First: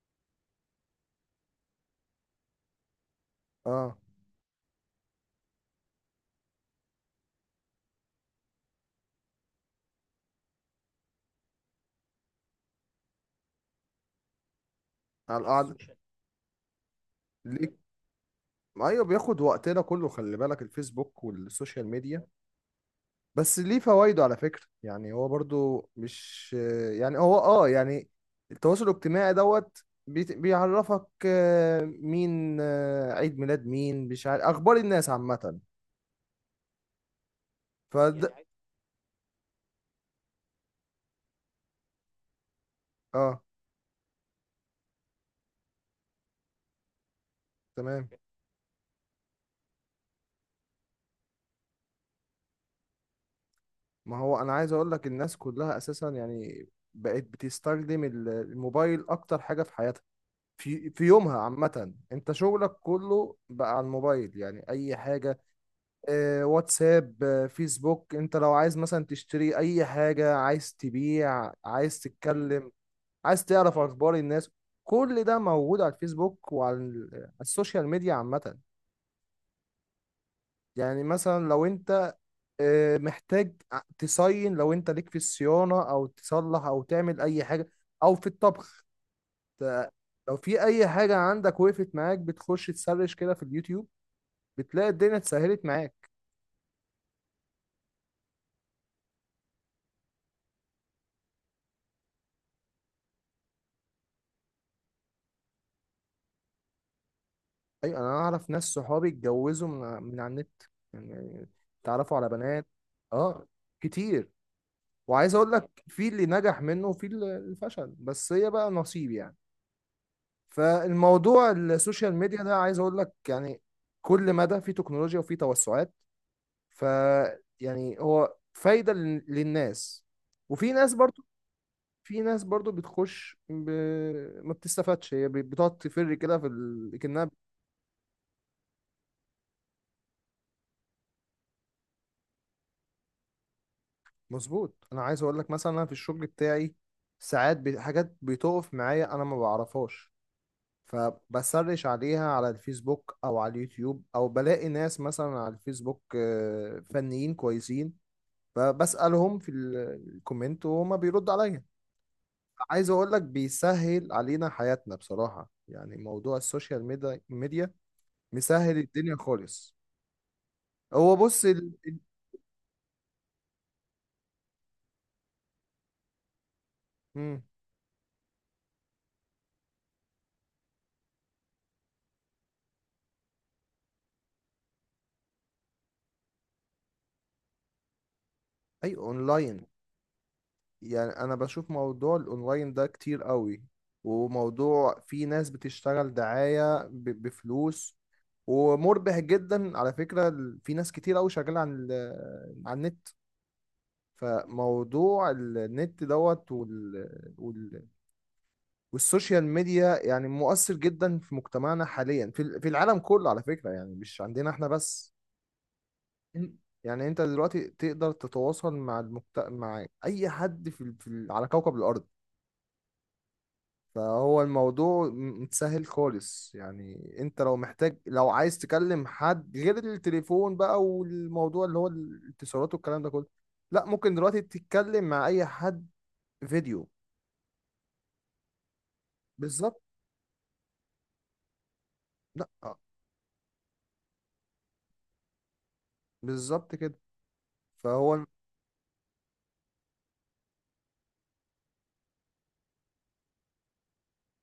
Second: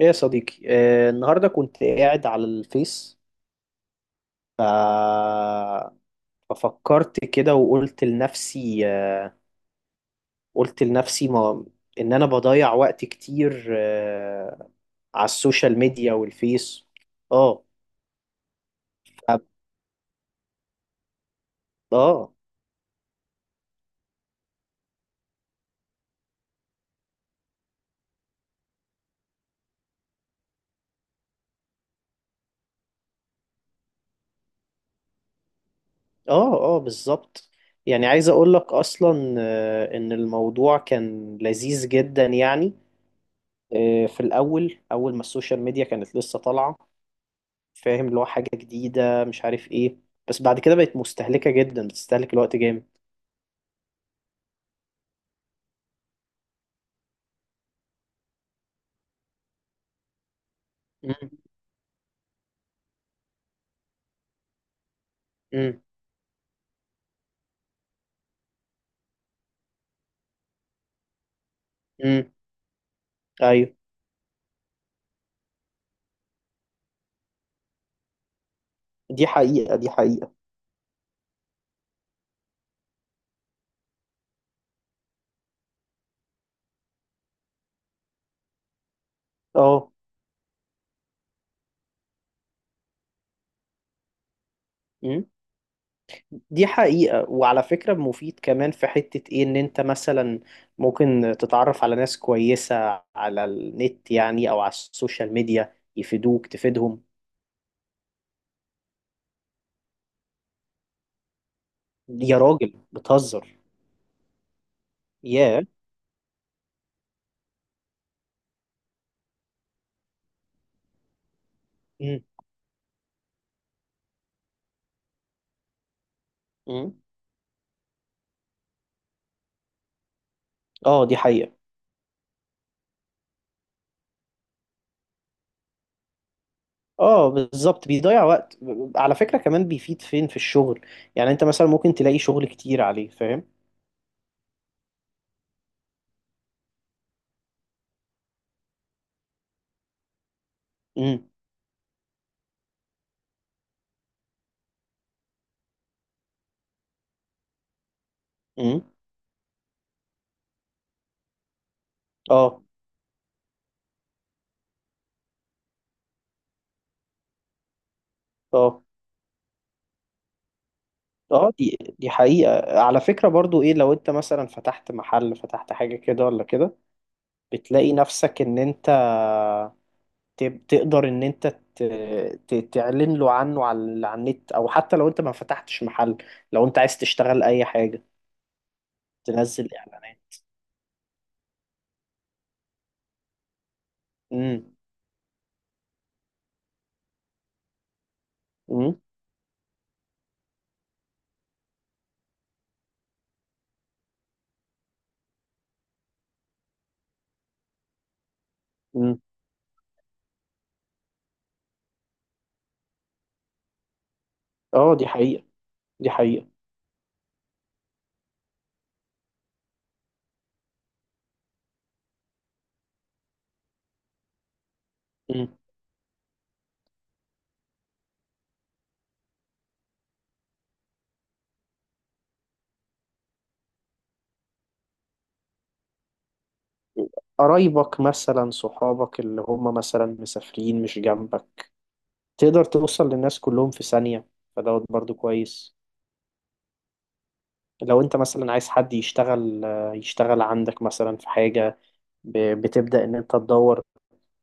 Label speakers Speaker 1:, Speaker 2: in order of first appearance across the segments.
Speaker 1: ايه يا صديقي النهارده كنت قاعد على الفيس
Speaker 2: اه.
Speaker 1: ف... ففكرت كده وقلت لنفسي قلت لنفسي ما... ان انا بضيع وقت كتير على
Speaker 2: على القعدة
Speaker 1: السوشيال
Speaker 2: السوشيال
Speaker 1: ميديا والفيس.
Speaker 2: ميديا
Speaker 1: اه.
Speaker 2: ليك. ايوه،
Speaker 1: ف-
Speaker 2: بياخد وقتنا كله. خلي بالك الفيسبوك والسوشيال ميديا
Speaker 1: اه.
Speaker 2: بس ليه فوائده، على فكرة. يعني هو برضو مش يعني هو يعني التواصل الاجتماعي دوت بيعرفك مين، عيد ميلاد مين، مش عارف اخبار الناس عامة.
Speaker 1: اه. اه، بالظبط. يعني عايز
Speaker 2: يعني عايز.
Speaker 1: اقول لك اصلا ان الموضوع كان لذيذ جدا يعني.
Speaker 2: اه
Speaker 1: في الاول، اول ما السوشيال ميديا كانت لسه طالعة،
Speaker 2: تمام.
Speaker 1: فاهم، اللي هو حاجة جديدة مش عارف ايه. بس بعد كده بقت مستهلكة جدا، بتستهلك الوقت جامد.
Speaker 2: ما هو انا عايز اقول لك الناس كلها اساسا يعني بقت بتستخدم الموبايل اكتر حاجة في حياتها، في
Speaker 1: مم.
Speaker 2: يومها عامة. انت شغلك كله بقى على الموبايل، يعني اي حاجة،
Speaker 1: مم.
Speaker 2: واتساب، فيسبوك. انت لو عايز مثلا تشتري اي حاجة، عايز تبيع، عايز
Speaker 1: مم.
Speaker 2: تتكلم، عايز
Speaker 1: ايوه.
Speaker 2: تعرف اخبار الناس، كل ده موجود على الفيسبوك وعلى على السوشيال ميديا عامة.
Speaker 1: دي حقيقة، دي حقيقة.
Speaker 2: يعني مثلا لو انت محتاج تصين، لو انت ليك في الصيانة او تصلح او تعمل اي حاجة او في الطبخ،
Speaker 1: اه.
Speaker 2: ت- لو في اي حاجة عندك وقفت معاك، بتخش تسرش كده في اليوتيوب بتلاقي الدنيا
Speaker 1: مم.
Speaker 2: اتسهلت معاك.
Speaker 1: دي حقيقة، وعلى فكرة مفيد كمان في حتة ايه، ان انت مثلا ممكن تتعرف على ناس كويسة على النت، يعني او على السوشيال ميديا، يفيدوك تفيدهم.
Speaker 2: ايوه، انا اعرف ناس صحابي اتجوزوا من على النت، يعني اتعرفوا على
Speaker 1: يا
Speaker 2: بنات.
Speaker 1: راجل
Speaker 2: اه،
Speaker 1: بتهزر.
Speaker 2: كتير. وعايز اقول
Speaker 1: ياه.
Speaker 2: لك في اللي نجح منه وفي اللي فشل، بس هي بقى نصيب يعني. فالموضوع السوشيال
Speaker 1: مم.
Speaker 2: ميديا ده، عايز اقول لك يعني كل مدى في تكنولوجيا وفي توسعات. ف
Speaker 1: مم.
Speaker 2: يعني هو فايدة للناس. وفي ناس
Speaker 1: اه دي
Speaker 2: برضو،
Speaker 1: حقيقة.
Speaker 2: في ناس برضو بتخش ما بتستفادش، هي بتقعد تفر كده في
Speaker 1: اه
Speaker 2: كأنها.
Speaker 1: بالظبط بيضيع وقت. على فكرة كمان بيفيد فين؟ في الشغل. يعني انت مثلا ممكن تلاقي شغل كتير عليه، فاهم.
Speaker 2: مظبوط، انا عايز اقول لك مثلا انا في الشغل بتاعي ساعات حاجات بتقف معايا انا ما بعرفهاش،
Speaker 1: امم.
Speaker 2: فبسرش عليها على الفيسبوك او على اليوتيوب، او بلاقي ناس مثلا على الفيسبوك فنيين كويسين،
Speaker 1: امم.
Speaker 2: فبسألهم في الكومنت وهما بيردوا عليا.
Speaker 1: اه.
Speaker 2: عايز اقول لك بيسهل علينا حياتنا بصراحة، يعني موضوع ميديا مسهل
Speaker 1: اه.
Speaker 2: الدنيا خالص. هو بص،
Speaker 1: اه دي حقيقة. على فكرة برضو ايه، لو انت مثلا فتحت محل، فتحت حاجة كده ولا كده،
Speaker 2: مم.
Speaker 1: بتلاقي نفسك ان انت تقدر ان انت ت- تعلن له عنه على النت. او حتى لو انت ما فتحتش محل، لو انت عايز تشتغل اي حاجة،
Speaker 2: اي اونلاين.
Speaker 1: تنزل اعلانات.
Speaker 2: يعني انا بشوف موضوع الاونلاين ده كتير قوي،
Speaker 1: امم.
Speaker 2: وموضوع في ناس بتشتغل دعاية بفلوس،
Speaker 1: امم.
Speaker 2: ومربح جدا على فكرة. في ناس كتير قوي شغالة عن عن النت. فموضوع النت دوت وال...
Speaker 1: امم.
Speaker 2: والسوشيال ميديا يعني مؤثر جدا في مجتمعنا حاليا، في في العالم كله على فكرة، يعني مش عندنا احنا
Speaker 1: اه دي
Speaker 2: بس.
Speaker 1: حقيقة، دي حقيقة.
Speaker 2: إن- يعني انت دلوقتي تقدر تتواصل مع مع اي حد في على كوكب الارض. فهو الموضوع
Speaker 1: مم.
Speaker 2: متسهل خالص، يعني انت لو محتاج، لو عايز تكلم حد، غير التليفون بقى والموضوع اللي هو الاتصالات والكلام ده كله، لا، ممكن دلوقتي تتكلم مع اي حد فيديو.
Speaker 1: قرايبك مثلا، صحابك اللي هم
Speaker 2: بالظبط.
Speaker 1: مثلا مسافرين مش جنبك،
Speaker 2: لا
Speaker 1: تقدر توصل للناس كلهم في ثانية. فدوت برضو كويس.
Speaker 2: بالظبط كده.
Speaker 1: لو انت
Speaker 2: فهو
Speaker 1: مثلا عايز حد يشتغل يشتغل عندك مثلا في حاجة، بتبدأ ان انت تدور،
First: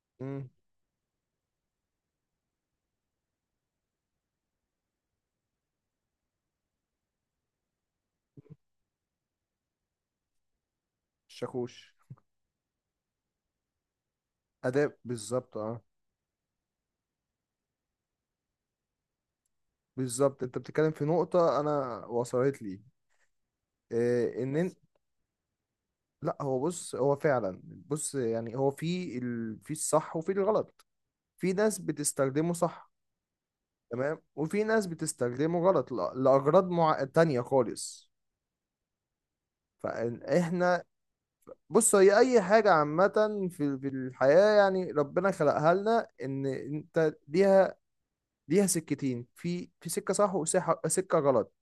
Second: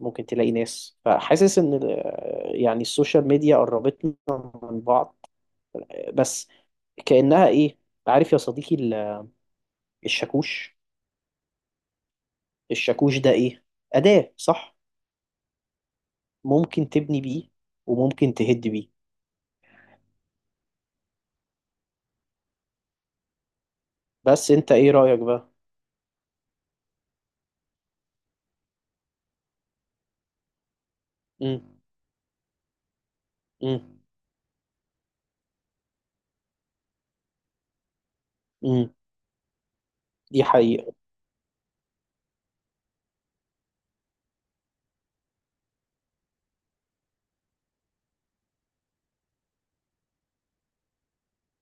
Speaker 1: ممكن
Speaker 2: مم،
Speaker 1: تلاقي ناس. فحاسس ان يعني السوشيال ميديا قربتنا من بعض. بس كأنها ايه، عارف يا صديقي، الشاكوش.
Speaker 2: شاكوش.
Speaker 1: الشاكوش ده ايه؟ أداة، صح؟
Speaker 2: اداء بالظبط، اه.
Speaker 1: ممكن تبني بيه، وممكن تهد بيه.
Speaker 2: بالظبط، انت بتتكلم في نقطة انا وصلت لي إيه،
Speaker 1: بس انت ايه رأيك بقى؟
Speaker 2: لا هو بص، هو فعلا، بص يعني هو في في الصح وفي الغلط. في
Speaker 1: امم.
Speaker 2: ناس بتستخدمه صح
Speaker 1: امم.
Speaker 2: تمام، وفي ناس بتستخدمه غلط لأغراض تانية خالص.
Speaker 1: امم. دي
Speaker 2: فإحنا،
Speaker 1: حقيقة.
Speaker 2: بص، هي أي حاجة عامة في الحياة، يعني ربنا خلقها لنا إن أنت ليها، ليها سكتين، في سكة صح وسكة غلط.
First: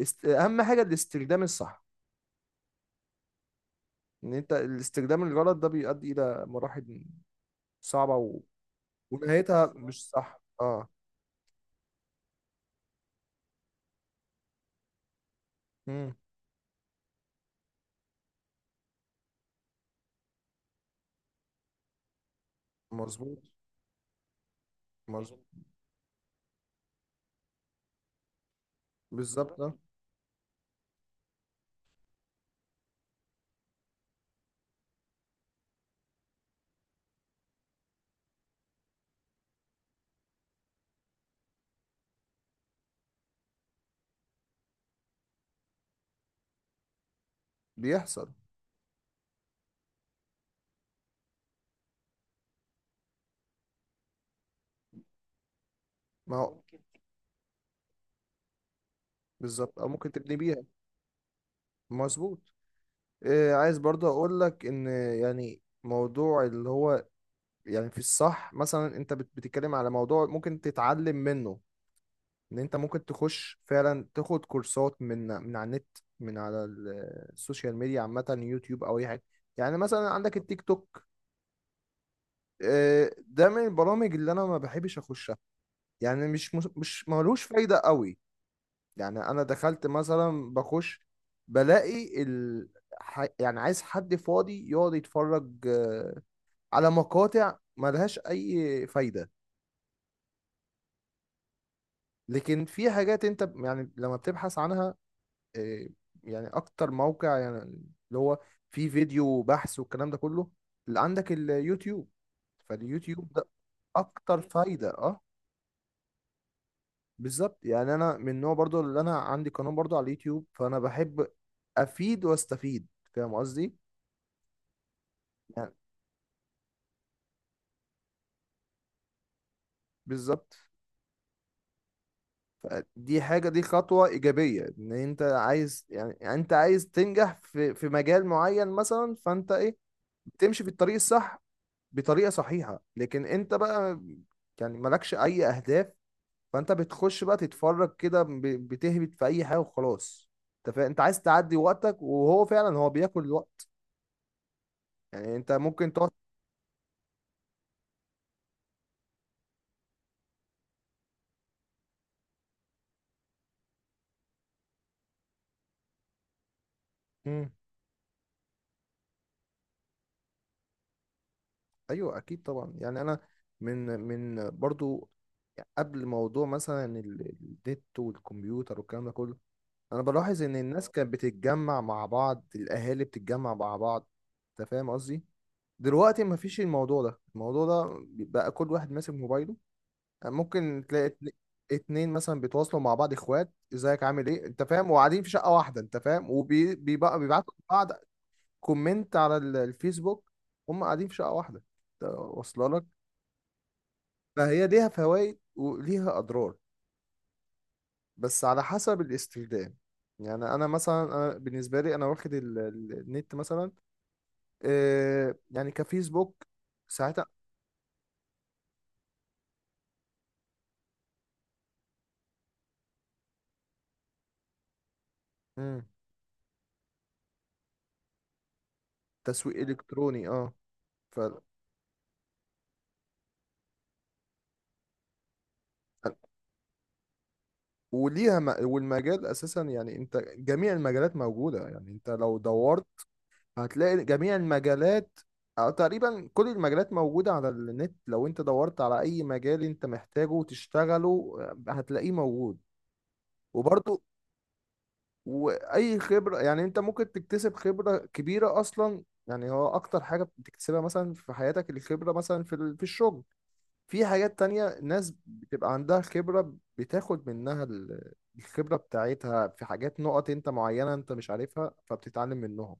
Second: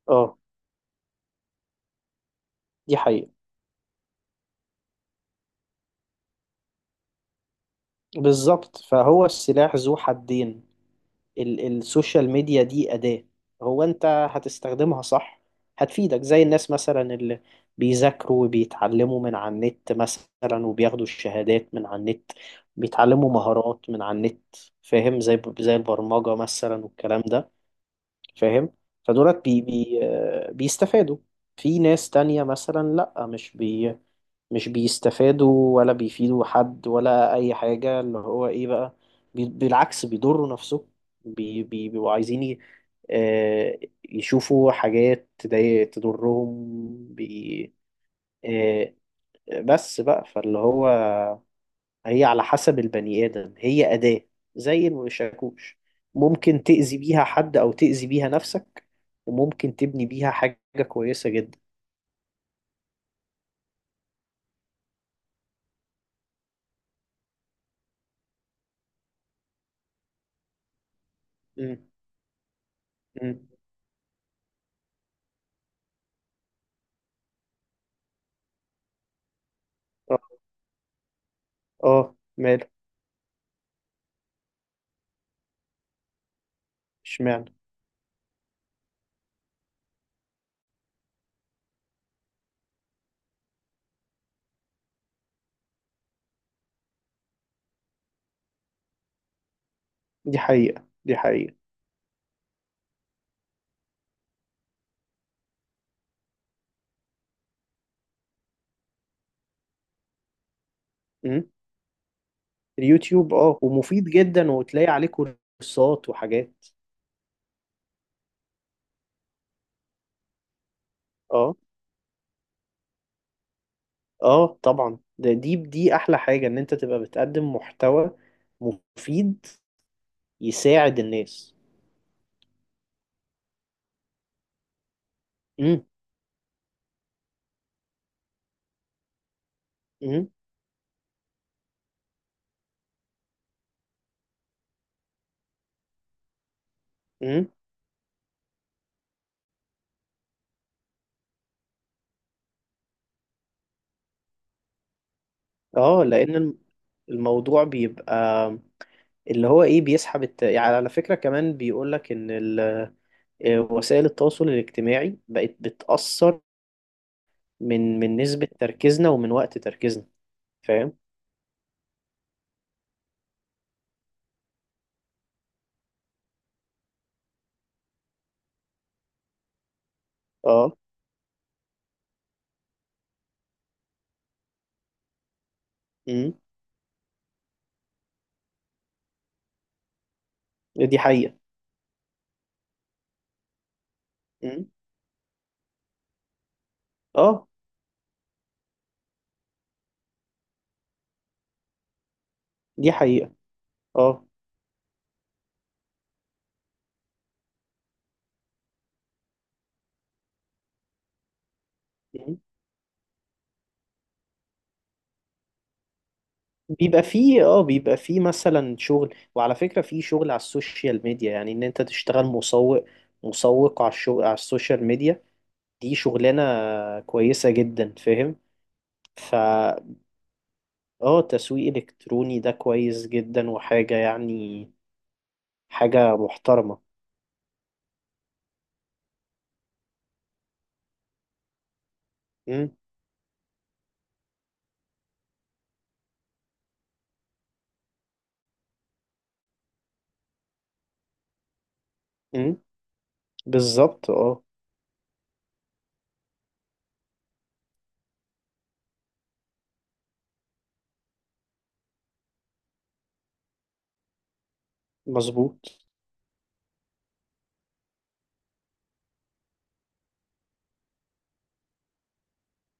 Speaker 1: اه
Speaker 2: أهم حاجة الاستخدام الصح.
Speaker 1: دي حقيقة.
Speaker 2: إن أنت الاستخدام الغلط ده بيؤدي إلى مراحل صعبة
Speaker 1: بالظبط، فهو
Speaker 2: ونهايتها
Speaker 1: السلاح ذو
Speaker 2: مش صح.
Speaker 1: حدين.
Speaker 2: أه.
Speaker 1: السوشيال ميديا دي أداة. هو انت هتستخدمها صح،
Speaker 2: مم.
Speaker 1: هتفيدك. زي الناس مثلا اللي بيذاكروا وبيتعلموا من على النت مثلا، وبياخدوا الشهادات من على النت، بيتعلموا
Speaker 2: مظبوط،
Speaker 1: مهارات من على النت، فاهم،
Speaker 2: مظبوط.
Speaker 1: زي البرمجة مثلا والكلام ده، فاهم. فدولت
Speaker 2: بالظبط
Speaker 1: بي بي آه، بيستفادوا. في ناس تانية مثلا لأ، مش بيستفادوا ولا بيفيدوا حد ولا أي حاجة، اللي هو إيه بقى، بالعكس بيضروا نفسهم، بيبقوا عايزين آه، يشوفوا حاجات تضرهم. بي
Speaker 2: بيحصل.
Speaker 1: آه، بس بقى، فاللي هو هي على حسب البني آدم، هي أداة زي الشاكوش.
Speaker 2: ما هو
Speaker 1: ممكن تأذي بيها حد أو تأذي بيها نفسك، وممكن
Speaker 2: بالظبط، أو
Speaker 1: تبني
Speaker 2: ممكن
Speaker 1: بيها
Speaker 2: تبني
Speaker 1: حاجة
Speaker 2: بيها.
Speaker 1: كويسة جدا.
Speaker 2: مظبوط. عايز برضه اقول لك ان يعني موضوع اللي هو، يعني في الصح مثلا انت بتتكلم على موضوع ممكن تتعلم منه.
Speaker 1: مم.
Speaker 2: ان انت ممكن
Speaker 1: مم.
Speaker 2: تخش فعلا تاخد كورسات من على النت، من على السوشيال ميديا عامة، يوتيوب او اي حاجة. يعني مثلا
Speaker 1: اه.
Speaker 2: عندك التيك توك.
Speaker 1: ماله؟
Speaker 2: ده من البرامج اللي انا ما بحبش اخشها، يعني مش مش ملوش
Speaker 1: اشمعنى؟
Speaker 2: فايدة قوي. يعني انا دخلت مثلا بخش، بلاقي يعني عايز حد فاضي يقعد يتفرج على مقاطع ملهاش اي فايدة.
Speaker 1: دي حقيقة، دي حقيقة.
Speaker 2: لكن في حاجات انت يعني لما بتبحث عنها، آه، يعني اكتر موقع يعني اللي هو فيه فيديو بحث والكلام ده كله اللي عندك
Speaker 1: مم.
Speaker 2: اليوتيوب. فاليوتيوب
Speaker 1: اليوتيوب
Speaker 2: ده
Speaker 1: اه، ومفيد
Speaker 2: اكتر
Speaker 1: جدا وتلاقي
Speaker 2: فايدة،
Speaker 1: عليه
Speaker 2: اه.
Speaker 1: كورسات وحاجات.
Speaker 2: بالظبط، يعني انا من النوع برضو اللي انا عندي قناة برضو على اليوتيوب، فانا بحب
Speaker 1: اه.
Speaker 2: افيد واستفيد، فاهم قصدي؟
Speaker 1: اه طبعا، ده دي
Speaker 2: يعني
Speaker 1: دي أحلى حاجة، إن أنت تبقى بتقدم محتوى مفيد
Speaker 2: بالظبط.
Speaker 1: يساعد الناس.
Speaker 2: دي حاجة، دي خطوة إيجابية، إن أنت
Speaker 1: مم.
Speaker 2: عايز يعني، يعني أنت عايز تنجح في مجال معين مثلا، فأنت إيه
Speaker 1: مم.
Speaker 2: بتمشي في الطريق الصح بطريقة صحيحة. لكن أنت بقى يعني مالكش أي أهداف، فأنت بتخش بقى
Speaker 1: مم.
Speaker 2: تتفرج كده بتهبط في أي حاجة وخلاص. أنت أنت عاز تعدي وقتك، وهو فعلا هو بياكل الوقت، يعني أنت ممكن
Speaker 1: اه،
Speaker 2: تقعد.
Speaker 1: الموضوع بيبقى اللي هو ايه، بيسحب يعني على فكرة كمان بيقولك ان ال... آه، وسائل التواصل الاجتماعي بقت بتأثر
Speaker 2: مم.
Speaker 1: من نسبة تركيزنا ومن وقت تركيزنا، فاهم.
Speaker 2: أيوه، أكيد طبعا. يعني أنا، من برضو قبل موضوع مثلا النت والكمبيوتر والكلام ده كله، انا بلاحظ ان
Speaker 1: اه.
Speaker 2: الناس كانت بتتجمع مع بعض، الاهالي بتتجمع مع بعض، انت فاهم قصدي؟ دلوقتي
Speaker 1: امم.
Speaker 2: مفيش الموضوع ده، الموضوع ده بقى كل واحد ماسك موبايله. ممكن
Speaker 1: دي
Speaker 2: تلاقي
Speaker 1: حقيقة.
Speaker 2: اتنين مثلا بيتواصلوا مع بعض، اخوات، ازيك عامل ايه، انت
Speaker 1: امم.
Speaker 2: فاهم، وقاعدين في شقة واحدة، انت فاهم، وبيبقى
Speaker 1: اه
Speaker 2: بيبعتوا لبعض كومنت على الفيسبوك، هم قاعدين في شقة واحدة، انت واصله لك؟
Speaker 1: دي حقيقة. اه.
Speaker 2: فهي ليها فوائد وليها اضرار، بس على حسب الاستخدام. يعني انا مثلا، انا بالنسبه لي انا واخد
Speaker 1: مم.
Speaker 2: النت مثلا آه، يعني كفيسبوك
Speaker 1: بيبقى
Speaker 2: ساعتها.
Speaker 1: فيه اه، بيبقى فيه مثلا شغل. وعلى فكرة فيه شغل على السوشيال ميديا، يعني ان انت تشتغل مسوق، مسوق على الشغل على السوشيال ميديا.
Speaker 2: مم.
Speaker 1: دي شغلانة كويسة جدا، فاهم. ف
Speaker 2: تسويق الكتروني، اه. ف
Speaker 1: اه تسويق الكتروني ده كويس جدا وحاجه يعني، حاجه محترمه.
Speaker 2: وليها والمجال اساسا، يعني انت جميع المجالات موجوده، يعني انت لو
Speaker 1: امم.
Speaker 2: دورت هتلاقي جميع المجالات، او تقريبا كل المجالات موجوده على النت. لو انت دورت على اي مجال انت محتاجه وتشتغله، هتلاقيه موجود.
Speaker 1: امم.
Speaker 2: وبرضه
Speaker 1: بالظبط اه.
Speaker 2: واي خبره، يعني انت ممكن تكتسب خبره كبيره اصلا، يعني هو اكتر حاجه بتكتسبها مثلا في حياتك الخبره، مثلا في في الشغل، في حاجات تانية، ناس
Speaker 1: مظبوط.
Speaker 2: بتبقى عندها خبره، بتاخد منها الخبره بتاعتها في حاجات نقط انت معينه انت مش عارفها، فبتتعلم منهم.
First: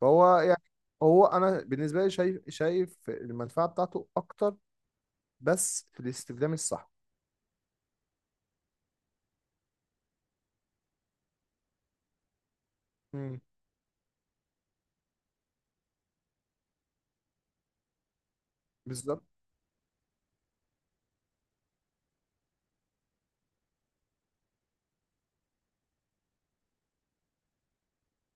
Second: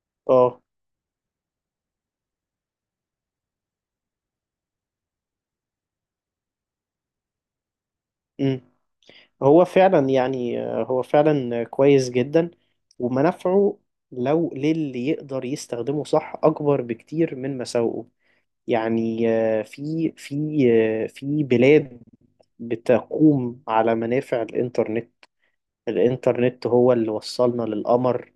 Speaker 2: فهو
Speaker 1: اه.
Speaker 2: يعني، هو انا بالنسبه لي شايف، المنفعه بتاعته اكتر، بس في الاستخدام الصح.
Speaker 1: امم. هو فعلا يعني، هو فعلا كويس جدا،
Speaker 2: امم.
Speaker 1: ومنافعه لو للي يقدر يستخدمه صح اكبر بكتير من مساوئه.
Speaker 2: بالظبط.
Speaker 1: يعني في بلاد بتقوم على منافع الانترنت. الانترنت هو اللي وصلنا للقمر،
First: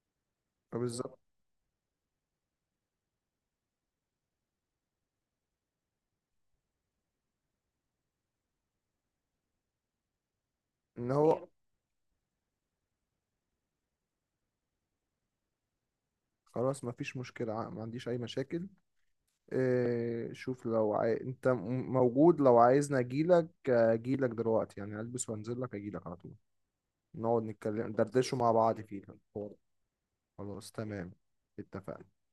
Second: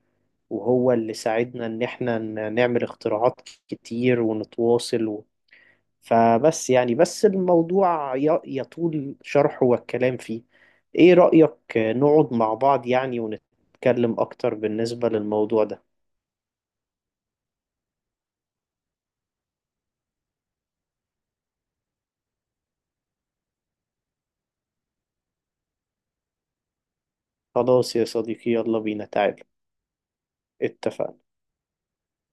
Speaker 1: وهو اللي
Speaker 2: بالظبط.
Speaker 1: ساعدنا إن إحنا نعمل اختراعات كتير، ونتواصل فبس يعني، بس الموضوع يطول شرحه والكلام فيه.
Speaker 2: ان
Speaker 1: إيه
Speaker 2: هو،
Speaker 1: رأيك نقعد مع بعض يعني ونتكلم أكتر بالنسبة للموضوع ده؟
Speaker 2: خلاص مفيش مشكله، ما عنديش اي مشاكل. إيه شوف، لو انت موجود، لو عايزني اجيلك اجيلك دلوقتي، يعني البس وانزل لك اجيلك على طول. نقعد نتكلم
Speaker 1: خلاص يا
Speaker 2: ندردشوا
Speaker 1: صديقي،
Speaker 2: مع
Speaker 1: يلا
Speaker 2: بعض، فيه
Speaker 1: بينا تعال.
Speaker 2: الحوار. خلاص تمام.
Speaker 1: اتفقنا.
Speaker 2: اتفقنا.